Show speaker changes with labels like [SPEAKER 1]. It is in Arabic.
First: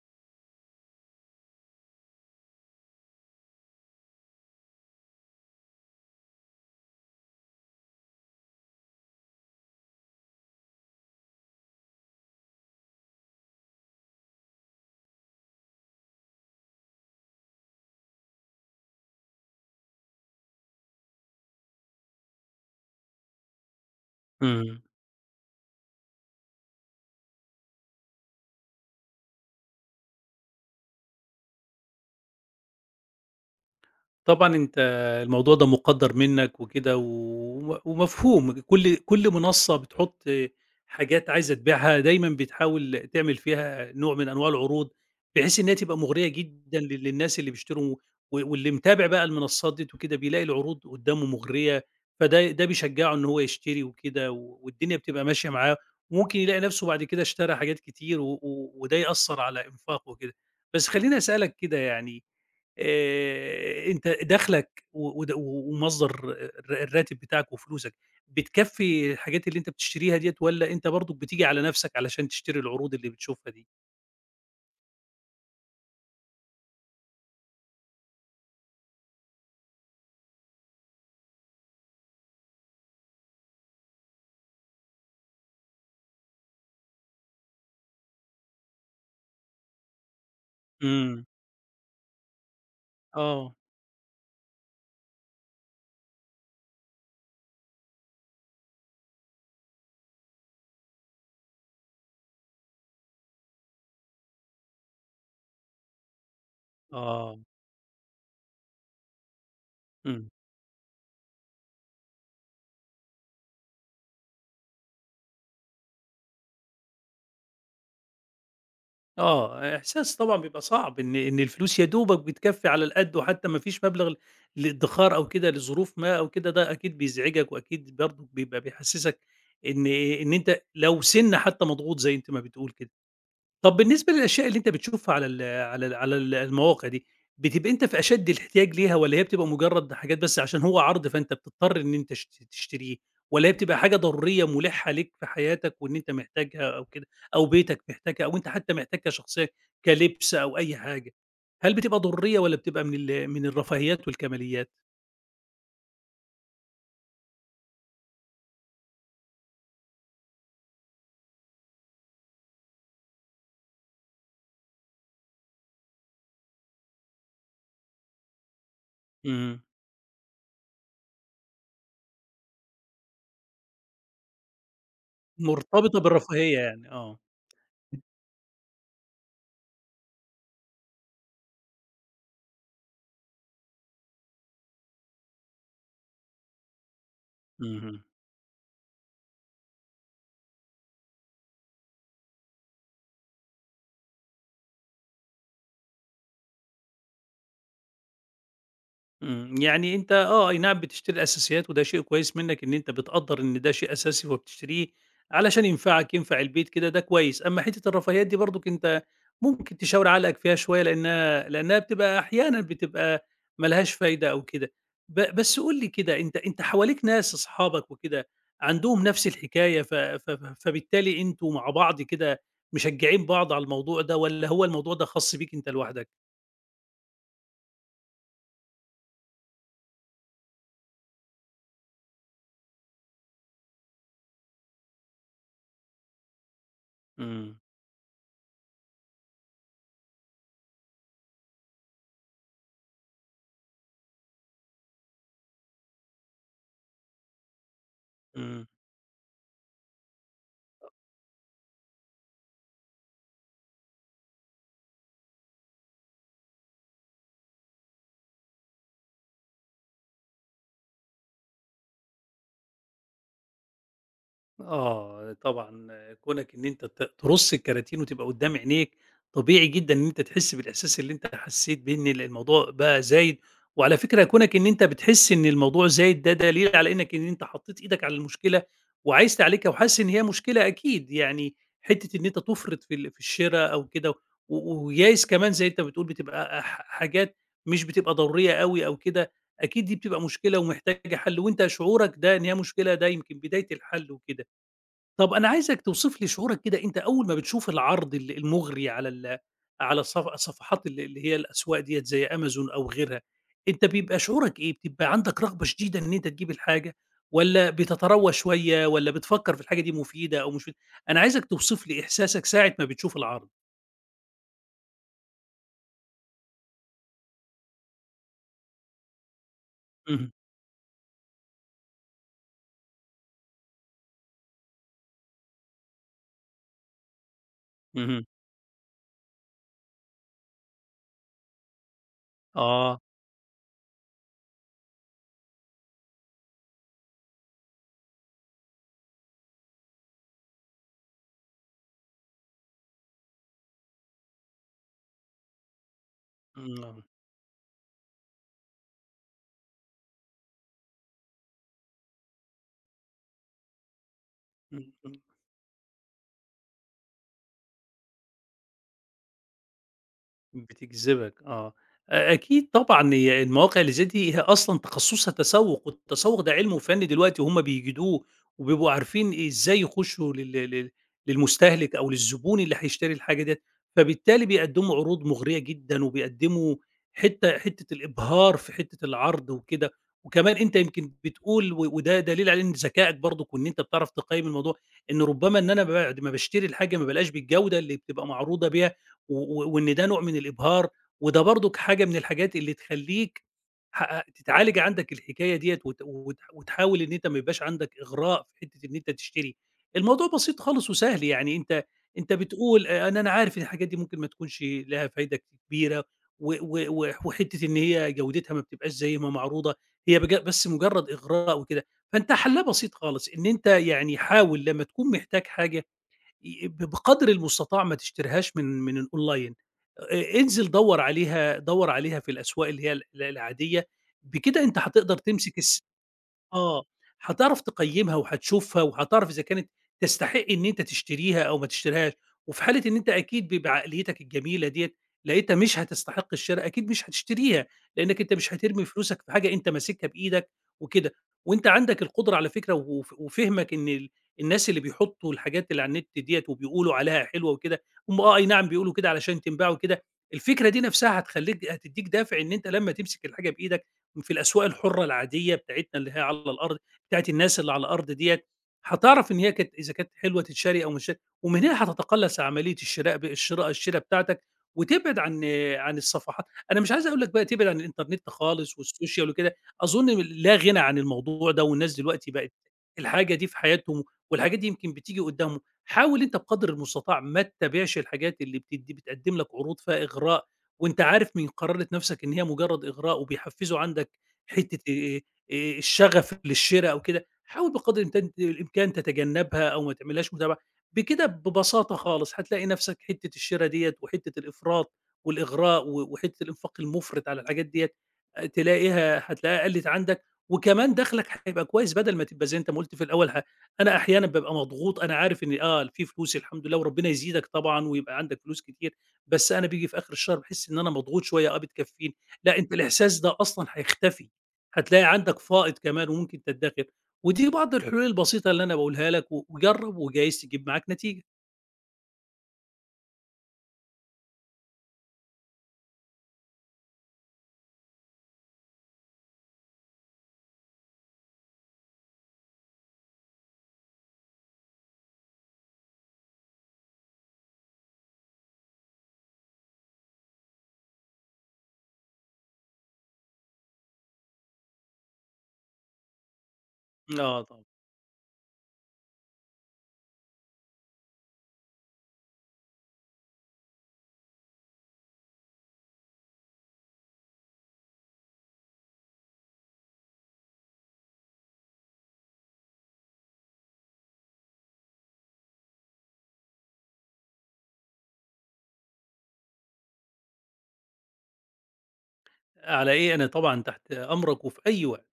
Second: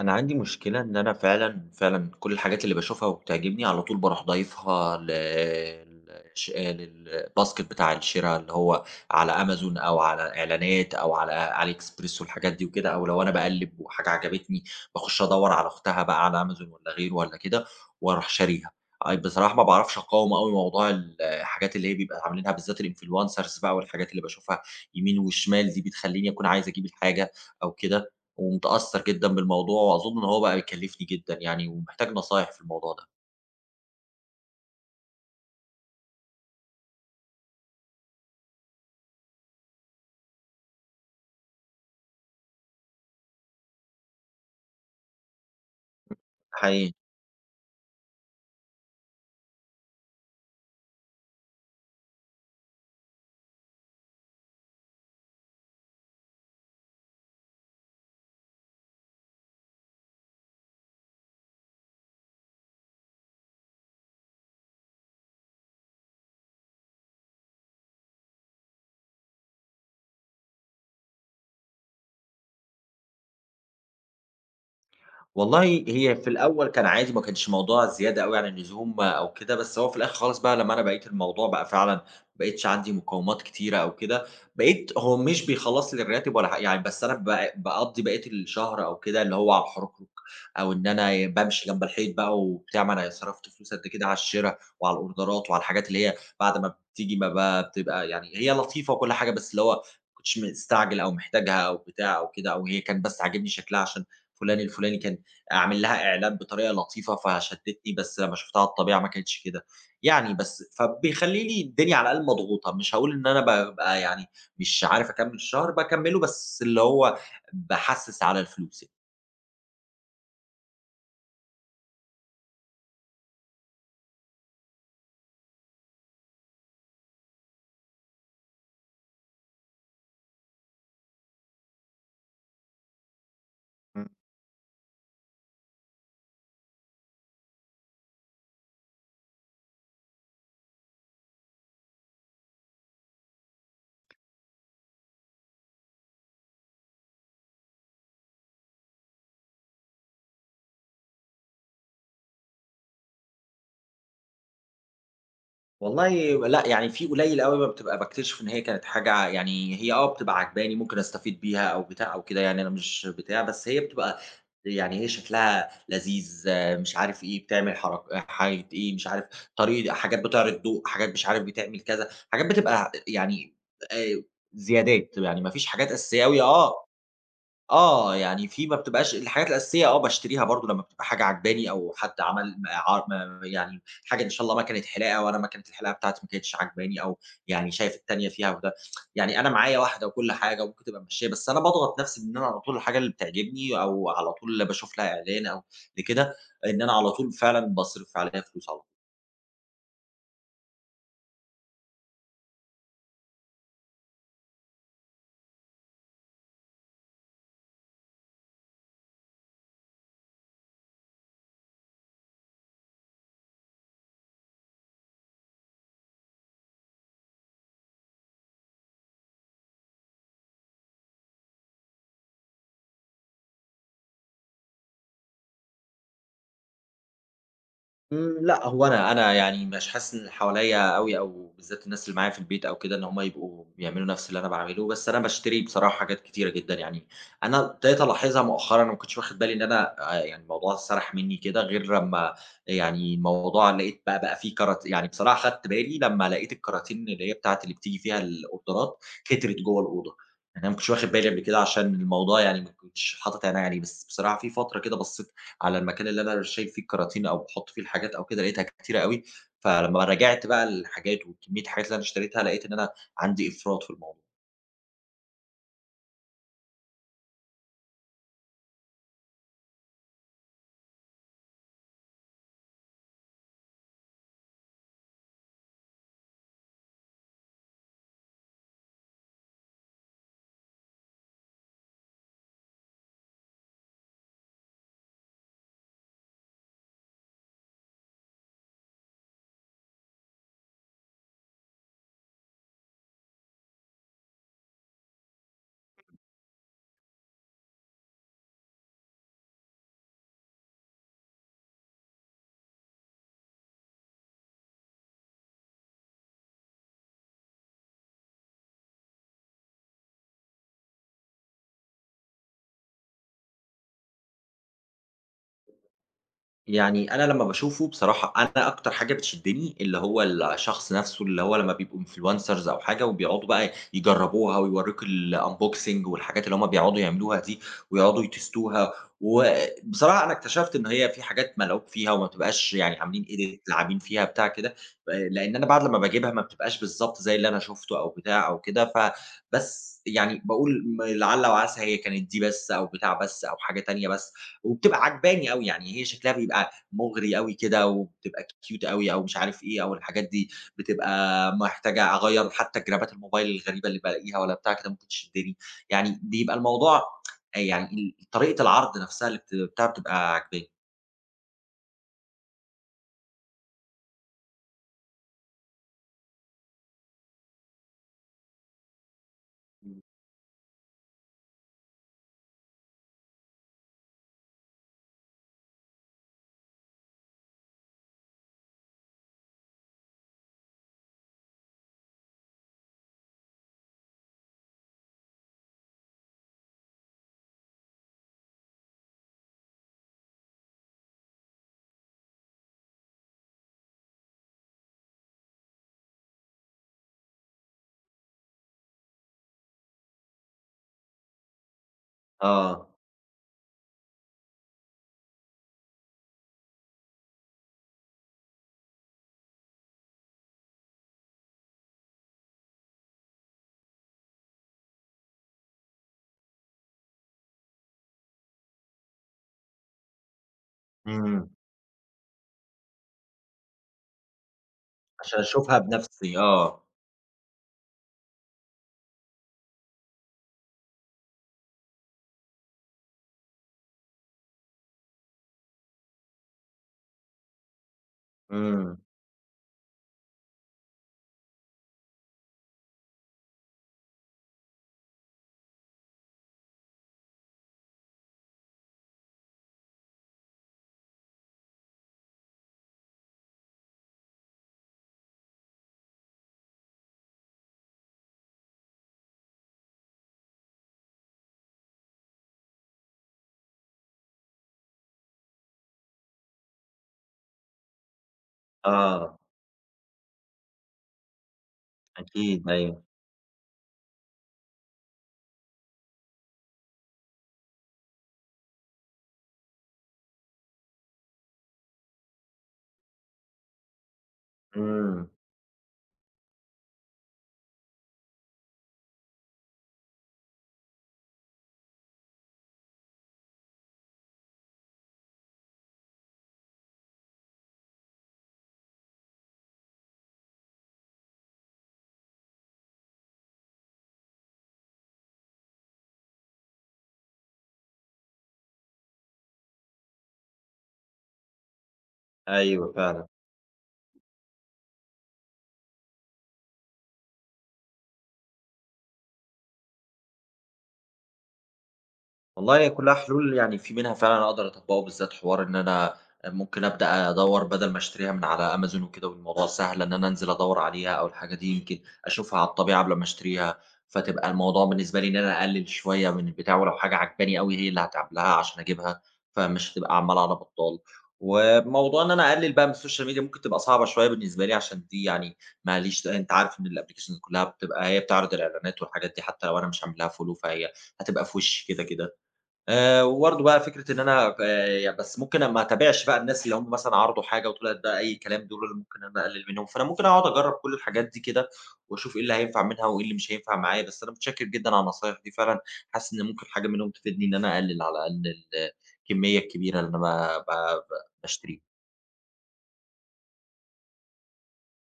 [SPEAKER 1] أنا عندي مشكلة إن أنا فعلًا كل الحاجات اللي باشوفها وبتعجبني على طول باروح ضايفها ل للش للباسكت بتاع الشرا اللي هو على أمازون أو على إعلانات أو على علي إكسبريس والحاجات دي وكده، أو لو أنا باقلِّب وحاجة عجبتني باخُش أدوّر على أختها بقى على أمازون والّا غيره والّا كده وأروح شاريها. أي بصراحة ما باعرفش أقاوم أوي موضوع الحاجات اللي هي بيبقى عاملينها، بالذات الinfluencers بقى، والحاجات اللي باشوفها
[SPEAKER 2] إمم.
[SPEAKER 1] يمين وشمال دي بتخلّيني أكون عايز أجيب الحاجة أو كده، ومتأثّر جدًا بالموضوع، وأظُن إن هو بقى بيكلّفني جدًا يعني، ومحتاج نصايح في الموضوع ده،
[SPEAKER 2] طبعًا أنت الموضوع ده مُقدّر منّك وكده وم ومفهوم، كل منصّة بتحُط حاجات عايزة تبيعها دايمًا بتحاول تعمل فيها نوع من أنواع العروض، بحيث إن هي تبقى مُغرية جدًا
[SPEAKER 1] حقيقي.
[SPEAKER 2] لل للناس اللي بيشتروا و واللي متابع بقى المنصّات ديّة وكده بيلاقي العروض قُدّامه مُغرية، فده بيشجّعه إن هو يشتري وكده و والدنيا بتبقى ماشية معاه، وممكن يلاقي نَفْسه بعد كده اشترى حاجات كتير و و وده يأثّر على إنفاقه وكده. بس خلّيني أسألك كده يعني أنت دخلك و ود و- ومصدر الر الراتب بتاعك وفلوسك، بتكفّي الحاجات اللي أنت بتشتريها ديّة والّا أنت برضك بتيجي على نَفْسك علشان تشتري العروض اللي بتشوفها دي؟
[SPEAKER 1] والله هي في الأول كان عادي، ما كانش موضوع زيادة أوي عن اللزوم أو كده، بس هو في الآخر خالص بقى لمّا أنا بقيت الموضوع بقى فعلًا، ما بقيتش عندي مقاومات كتيرة أو كده، بقيت هو مش بيخلّص لي الراتب ولا حاجة يعني، بس أنا باقضّي بقية الشهر أو كده اللي هو على الحركرك، أو إن
[SPEAKER 2] إمم،
[SPEAKER 1] أنا بامشي جنب الحيط بقى وبتاع، ما أنا صرفت
[SPEAKER 2] آه.
[SPEAKER 1] فلوس قد كده على الشرا وعلى الأوردرات وعلى الحاجات اللي هي بعد ما بتيجي ما بتبقى، يعني هي لطيفة وكل حاجة، بس اللي هو ما كنتش مستعجل أو محتاجها أو بتاع أو كده، أو هي كان بس عاجبني شكلها عشان فلان الفلاني كان أعمل لها إعلان بطريقة لطيفة
[SPEAKER 2] آه،
[SPEAKER 1] فشدّتني، بس لمّا شُفتها على الطبيعة ما كانتش كده.
[SPEAKER 2] إمم،
[SPEAKER 1] يعني بس فبيخلّي لي الدنيا على الأقل مضغوطة، مش هاقول إن أنا بابقى يعني مش عارف أكمّل الشهر، باكمّله بس اللي هو باحسِّس على الفلوس يعني.
[SPEAKER 2] آه. إحساس طبعًا بيبقى صعب إن الفلوس يا دوبك بتكفّي على القد وحتى ما فيش مبلغ للادّخار أو كده لظروف ما أو كده، ده أكيد بيزعجك وأكيد برضه بيبقى بيحسّسك إن أنت لو سِنّة حتى مضغوط زي أنت ما بتقول كده. طب بالنسبة للأشياء اللي أنت بتشوفها على ال المواقع دي، بتبقى أنت في أشد الاحتياج ليها والّا هي بتبقى مجرد حاجات بس عشان هو عرض فأنت بتضطر إن أنت تشتريه، والّا هي بتبقى حاجة ضرورية ملحة ليك في حياتك وإن أنت محتاجها أو كده، أو بيتك محتاجها أو أنت حتى محتاج كشخصية كلبس أو أي حاجة؟ هل بتبقى ضرورية والّا بتبقى من الرفاهيات والكماليات؟
[SPEAKER 1] والله لأ، يعني في قليل أوي ما بتبقى باكتشف إن هي كانت حاجة يعني هي آه، بتبقى عاجباني ممكن أستفيد بيها أو بتاع أو كده، يعني أنا مش بتاع، بس هي بتبقى يعني هي شكلها لذيذ، آه، مش عارف إيه، بتعمل حاجة إيه، مش عارف
[SPEAKER 2] إمم،
[SPEAKER 1] طريقة، حاجات بتعرض ضوء، حاجات مش عارف بتعمل كذا، حاجات بتبقى يعني آآ زيادات، يعني ما فيش حاجات
[SPEAKER 2] مرتبطة
[SPEAKER 1] أساسية أوي،
[SPEAKER 2] بالرفاهية
[SPEAKER 1] آه.
[SPEAKER 2] يعني. آه.
[SPEAKER 1] آه، يعني في ما بتبقاش الحاجات الأساسية، آه، باشتريها برضه لمّا بتبقى حاجة عاجباني أو حد عمل م ع م يعني حاجة، إن شاء الله مكنة حلاقة وأنا مكنة الحلاقة بتاعتي ما كانتش عاجباني، أو يعني شايف
[SPEAKER 2] اهم.
[SPEAKER 1] التانية فيها وده، يعني أنا معايا واحدة وكل حاجة وممكن تبقى ممشيّة، بس أنا باضغط نَفْسي إن أنا على طول الحاجة اللي بتعجبني أو على طول باشوف لها إعلان أو لكده، إن أنا على طول فعلًا باصرف عليها فلوس على
[SPEAKER 2] إمم، يعني أنت آه، أي نعم بتشتري الأساسيات وده شيء كويس منّك إن أنت بتقدّر إن ده شيء أساسي وبتشتريه علشان ينفعك، ينفع البيت كده، ده كويس. أمّا حتّة الرفاهيات دي برضُك أنت ممكن تشاور عقلك فيها شوية لإنّها بتبقى أحيانًا بتبقى ما لهاش فايدة أو كده. بس قُل لي كده أنت حواليك ناس أصحابك وكده عندهم نفس الحكاية ف ف ف فبالتالي أنتم مع بعض كده مشجّعين بعض على الموضوع ده والّا هو الموضوع ده خاص بيك أنت لوحدك؟
[SPEAKER 1] إمم، لأ، هو أنا يعني مش حاسس إن اللي حواليّا أوي أو بالذات الناس اللي معايا في البيت أو كده، إن هم يبقوا بيعملوا نفس اللي أنا باعمله، بس أنا باشتري بصراحة حاجات كتيرة جدًا، يعني
[SPEAKER 2] إمم،
[SPEAKER 1] أنا ابتديت ألاحظها مؤخرًا، أنا ما كنتش واخد بالي إن أنا يعني الموضوع سَرَح منّي كده غير لمّا يعني الموضوع لقيت بقى فيه كرات، يعني بصراحة خدت بالي لمّا لقيت الكراتين اللي هي بتاعة اللي بتيجي فيها
[SPEAKER 2] إمم.
[SPEAKER 1] الأوردرات كترت جوّه الأوضة، يعني أنا ما كنتش واخد بالي قبل كده عشان الموضوع يعني ما كنتش حاطط عينيّا عليه، بس بصراحة في فترة كده بصّيت على المكان اللي أنا شايل فيه الكراتين أو باحُط فيه الحاجات أو كده، لقيتها كتيرة أوي، فلمّا راجعت بقى الحاجات وكمية الحاجات اللي أنا اشتريتها، لقيت إن أنا عندي إفراط في الموضوع.
[SPEAKER 2] آه، طبعًا كونك إن أنت ترُص الكراتين وتبقى قدّام عينيك، طبيعي جدًا إن أنت تحس بالإحساس اللي أنت حسّيت بيه إن الموضوع بقى زايد، وعلى فكرة كونك إن أنت بتحس إن الموضوع زايد ده دليل على إنك إن أنت حطّيت إيدك على المشكلة وعايز تعالجها وحاسس إن هي مشكلة أكيد، يعني حتّة إن أنت تُفرِط في الشِرا أو كده و ويايس كمان زي أنت بتقول بتبقى حاجات مش بتبقى ضرورية أوي أو كده، أكيد دي بتبقى مشكلة ومحتاجة حَل وأنت شعورك ده إن هي مشكلة ده يمكن بداية الحَل وكده. طب أنا عايزك توصف لي شعورك كده أنت أول ما بتشوف العرض المُغري على الصفحات اللي هي الأسواق ديّة زي أمازون أو غيرها، أنت بيبقى شعورك إيه؟ بتبقى عندك رغبة شديدة إن أنت تجيب الحاجة والّا بتتروّى شوية والّا بتفكّر في الحاجة دي مفيدة أو مش مف أنا عايزك توصف لي إحساسك ساعة ما بتشوف العرض؟
[SPEAKER 1] يعني أنا لمّا باشوفه بصراحة أنا أكتر حاجة بتشدّني اللي هو
[SPEAKER 2] اهم.
[SPEAKER 1] الشخص نَفْسه، اللي هو لمّا بيبقوا influencers أو حاجة وبيقعدوا بقى يجرّبوها ويورّوك الunboxing والحاجات اللي هم بيقعدوا يعملوها دي
[SPEAKER 2] اهم.
[SPEAKER 1] ويقعدوا يتستوها، وبصراحة أنا اكتشفت إن هي في حاجات ملعوب فيها وما بتبقاش يعني،
[SPEAKER 2] آه.
[SPEAKER 1] عاملين edit لاعبين فيها بتاع كده، لإن أنا بعد لمّا باجيبها ما بتبقاش بالضبط زي اللي أنا شُفته أو بتاع أو كده، فبس يعني باقول لعل وعسى هي كانت دي بس أو بتاع بس أو حاجة تانية بس. وبتبقى عاجباني أوي، يعني هي شكلها بيبقى
[SPEAKER 2] إمم.
[SPEAKER 1] مُغري أوي كده وبتبقى cute أوي أو مش عارف إيه أو الحاجات دي، بتبقى محتاجة أغيّر حتى جرابات الموبايل الغريبة اللي بالاقيها والّا بتاع كده ممكن
[SPEAKER 2] إمم.
[SPEAKER 1] تشدّني، يعني بيبقى الموضوع يعني طريقة العرض نَفْسها اللي بتاع بتبقى عاجباني.
[SPEAKER 2] بتجذبك آه. أكيد طبعًا هي المواقع اللي زي دي هي أصلًا تخصُّصها تسوُّق، والتسوُّق ده علم وفَن دلوقتي وهُم بيجيدوه، وبيبقوا عارفين إزاي
[SPEAKER 1] إمم.
[SPEAKER 2] يخشّوا لل لل للمستهلك أو للزبون اللي هيشتري الحاجة ديّة، فبالتالي بيقدّموا عروض مُغرية جدًا وبيقدّموا حتّة الإبهار في حتّة العرض وكده، وكمان أنت يمكن بتقول و وده دليل على إن ذكائك برضُك وإن أنت بتعرف تقيّم الموضوع، إن رُبّما إن أنا بعد ما باشتري الحاجة ما بالاقيهاش بالجودة اللي بتبقى معروضة بيها، و و وإن ده نوع من الإبهار، وده برضُك حاجة من الحاجات اللي تخلّيك تتعالج عندك الحكاية ديّة وت وت وتحاول إن أنت ما يبقاش عندك إغراء في حتّة إن أنت تشتري. الموضوع بسيط خالص وسهل، يعني أنت بتقول
[SPEAKER 1] آه،
[SPEAKER 2] أ أنا أنا عارف إن الحاجات دي ممكن ما تكونش لها فايدة كبيرة و و و وحتّة إن هي جودتها ما بتبقاش زي ما معروضة، هي بس مجرّد إغراء وكده، فأنت حلّها بسيط خالص، إن أنت يعني حاول لمّا تكون محتاج حاجة ي ب بقدر المستطاع ما تشتريهاش من الأونلاين، انزل
[SPEAKER 1] إمم،
[SPEAKER 2] دوّر عليها في الأسواق اللي هي العادية، بكده أنت هتقدر
[SPEAKER 1] عشان
[SPEAKER 2] تمسك
[SPEAKER 1] أشوفها بنَفْسي آه،
[SPEAKER 2] آه، هتعرف تقيّمها وهتشوفها وهتعرف إذا كانت تستحق إن أنت تشتريها أو ما تشتريهاش، وفي حالة إن أنت أكيد بعقليتك الجميلة ديّة لقيتها مش هتستحق الشرا أكيد مش هتشتريها، لإنّك أنت مش هترمي
[SPEAKER 1] إمم،
[SPEAKER 2] فلوسك في حاجة أنت ماسكها بإيدك وكده، وأنت عندك القدرة على فكرة وف وفهمك إن الناس اللي بيحطّوا الحاجات اللي على النت ديّة وبيقولوا عليها حلوة وكده، هم آه، أي نعم بيقولوا كده علشان تنباع وكده، الفكرة دي نَفْسها هتدّيك دافع إن أنت لمّا تمسك الحاجة بإيدك في الأسواق الحُرّة العادية بتاعتنا اللي هي على الأرض، بتاعة الناس اللي على الأرض ديّة، هتعرف إن هي كانت إذا كانت حلوة تتشري أو مش شا ومن هنا هتتقلّص عملية الشراء ب الشراء الشِرا بتاعتك وتبعد عن الصفحات. أنا مش عايز أقول لك بقى تبعد عن الإنترنت خالص والسوشيال
[SPEAKER 1] آه،
[SPEAKER 2] وكده، أظُن لا غِنى عن الموضوع ده والناس دلوقتي بقت
[SPEAKER 1] أكيد أيوه،
[SPEAKER 2] الحاجة دي في حياتهم والحاجات دي يمكن بتيجي قُدّامهم. حاول أنت بقدر المستطاع ما تتابعش الحاجات اللي بتقدّم لك عروض فيها إغراء وأنت عارف من قرارة نَفْسك إن هي مُجرّد إغراء وبيحفّزوا عندك حتّة آآ
[SPEAKER 1] إمم،
[SPEAKER 2] آآ الشغف للشِرا أو كده، حاول بقدر الإمكان تتجنّبها أو ما تعملهاش متابعة، بكده ببساطة خالص هتلاقي نَفْسك حتّة الشِرا ديّة وحتّة الإفراط والإغراء و وحتّة الإنفاق المُفرِط على الحاجات ديّة تلاقيها هتلاقيها قَلِّت عندك وكمان دَخْلك هيبقى كويس بدل ما تبقى زي أنت ما قُلت في الأول أنا أحيانًا بابقى مضغوط، أنا عارف إن آه في فلوس الحمد لله وربنا يزيدك طبعًا ويبقى عندك فلوس كتير، بس أنا بييجي في آخِر الشهر باحِس إن أنا مضغوط شوية آه بتكفّيني، لأ أنت
[SPEAKER 1] أيوه
[SPEAKER 2] الإحساس
[SPEAKER 1] فعلًا.
[SPEAKER 2] ده أصلًا هيختفي. هتلاقي عندك فائض كمان وممكن تدخر، ودي بعض الحلول البسيطة اللي أنا باقولها لك و وجرّب وجايز تجيب معاك نتيجة.
[SPEAKER 1] والله هي كلّها حلول، يعني في منها فعلًا أقدر أطبّقه، بالذات حوار إن أنا ممكن أبدأ أدوّر بدل ما أشتريها من على أمازون وكده، والموضوع سهل إن أنا أنزل أدوّر عليها أو الحاجة دي يمكن أشوفها على الطبيعة قبل ما أشتريها، فتبقى الموضوع بالنسبة لي إن أنا أقلل شوية من البتاع، ولو حاجة عاجباني أوي هي اللي هاتعب لها عشان أجيبها، فمش هتبقى عمّال على بطّال. وموضوع إن أنا أقلل بقى من السوشيال ميديا ممكن تبقى صعبة شوية بالنسبة لي، عشان دي يعني ما ليش، أنت عارف إن الapplications
[SPEAKER 2] آه طبعًا،
[SPEAKER 1] كلّها بتبقى هي بتعرض الإعلانات والحاجات دي حتى لو أنا مش عامل لها follow، فهي هتبقى في وشّي كده، كده. وبرضه بقى فكرة إن أنا يعني بس ممكن ما اتابعش بقى الناس اللي هُم مثلًا عرضوا حاجة وطلعت بقى أي كلام، دول اللي ممكن أنا أقلل منهم، فأنا ممكن أقعد أجرّب كل الحاجات دي كده، وأشوف إيه اللي هينفع منها وإيه اللي مش هينفع معايا، بس أنا متشكر جدًا على النصايح دي فعلًا، حاسس إن ممكن حاجة منهم تفيدني إن أنا أقلل على الأقل الكمية الكبيرة اللي أنا ب ب باشتريها.
[SPEAKER 2] على إيه أنا طبعًا تحت أمرك وفي أي وقت.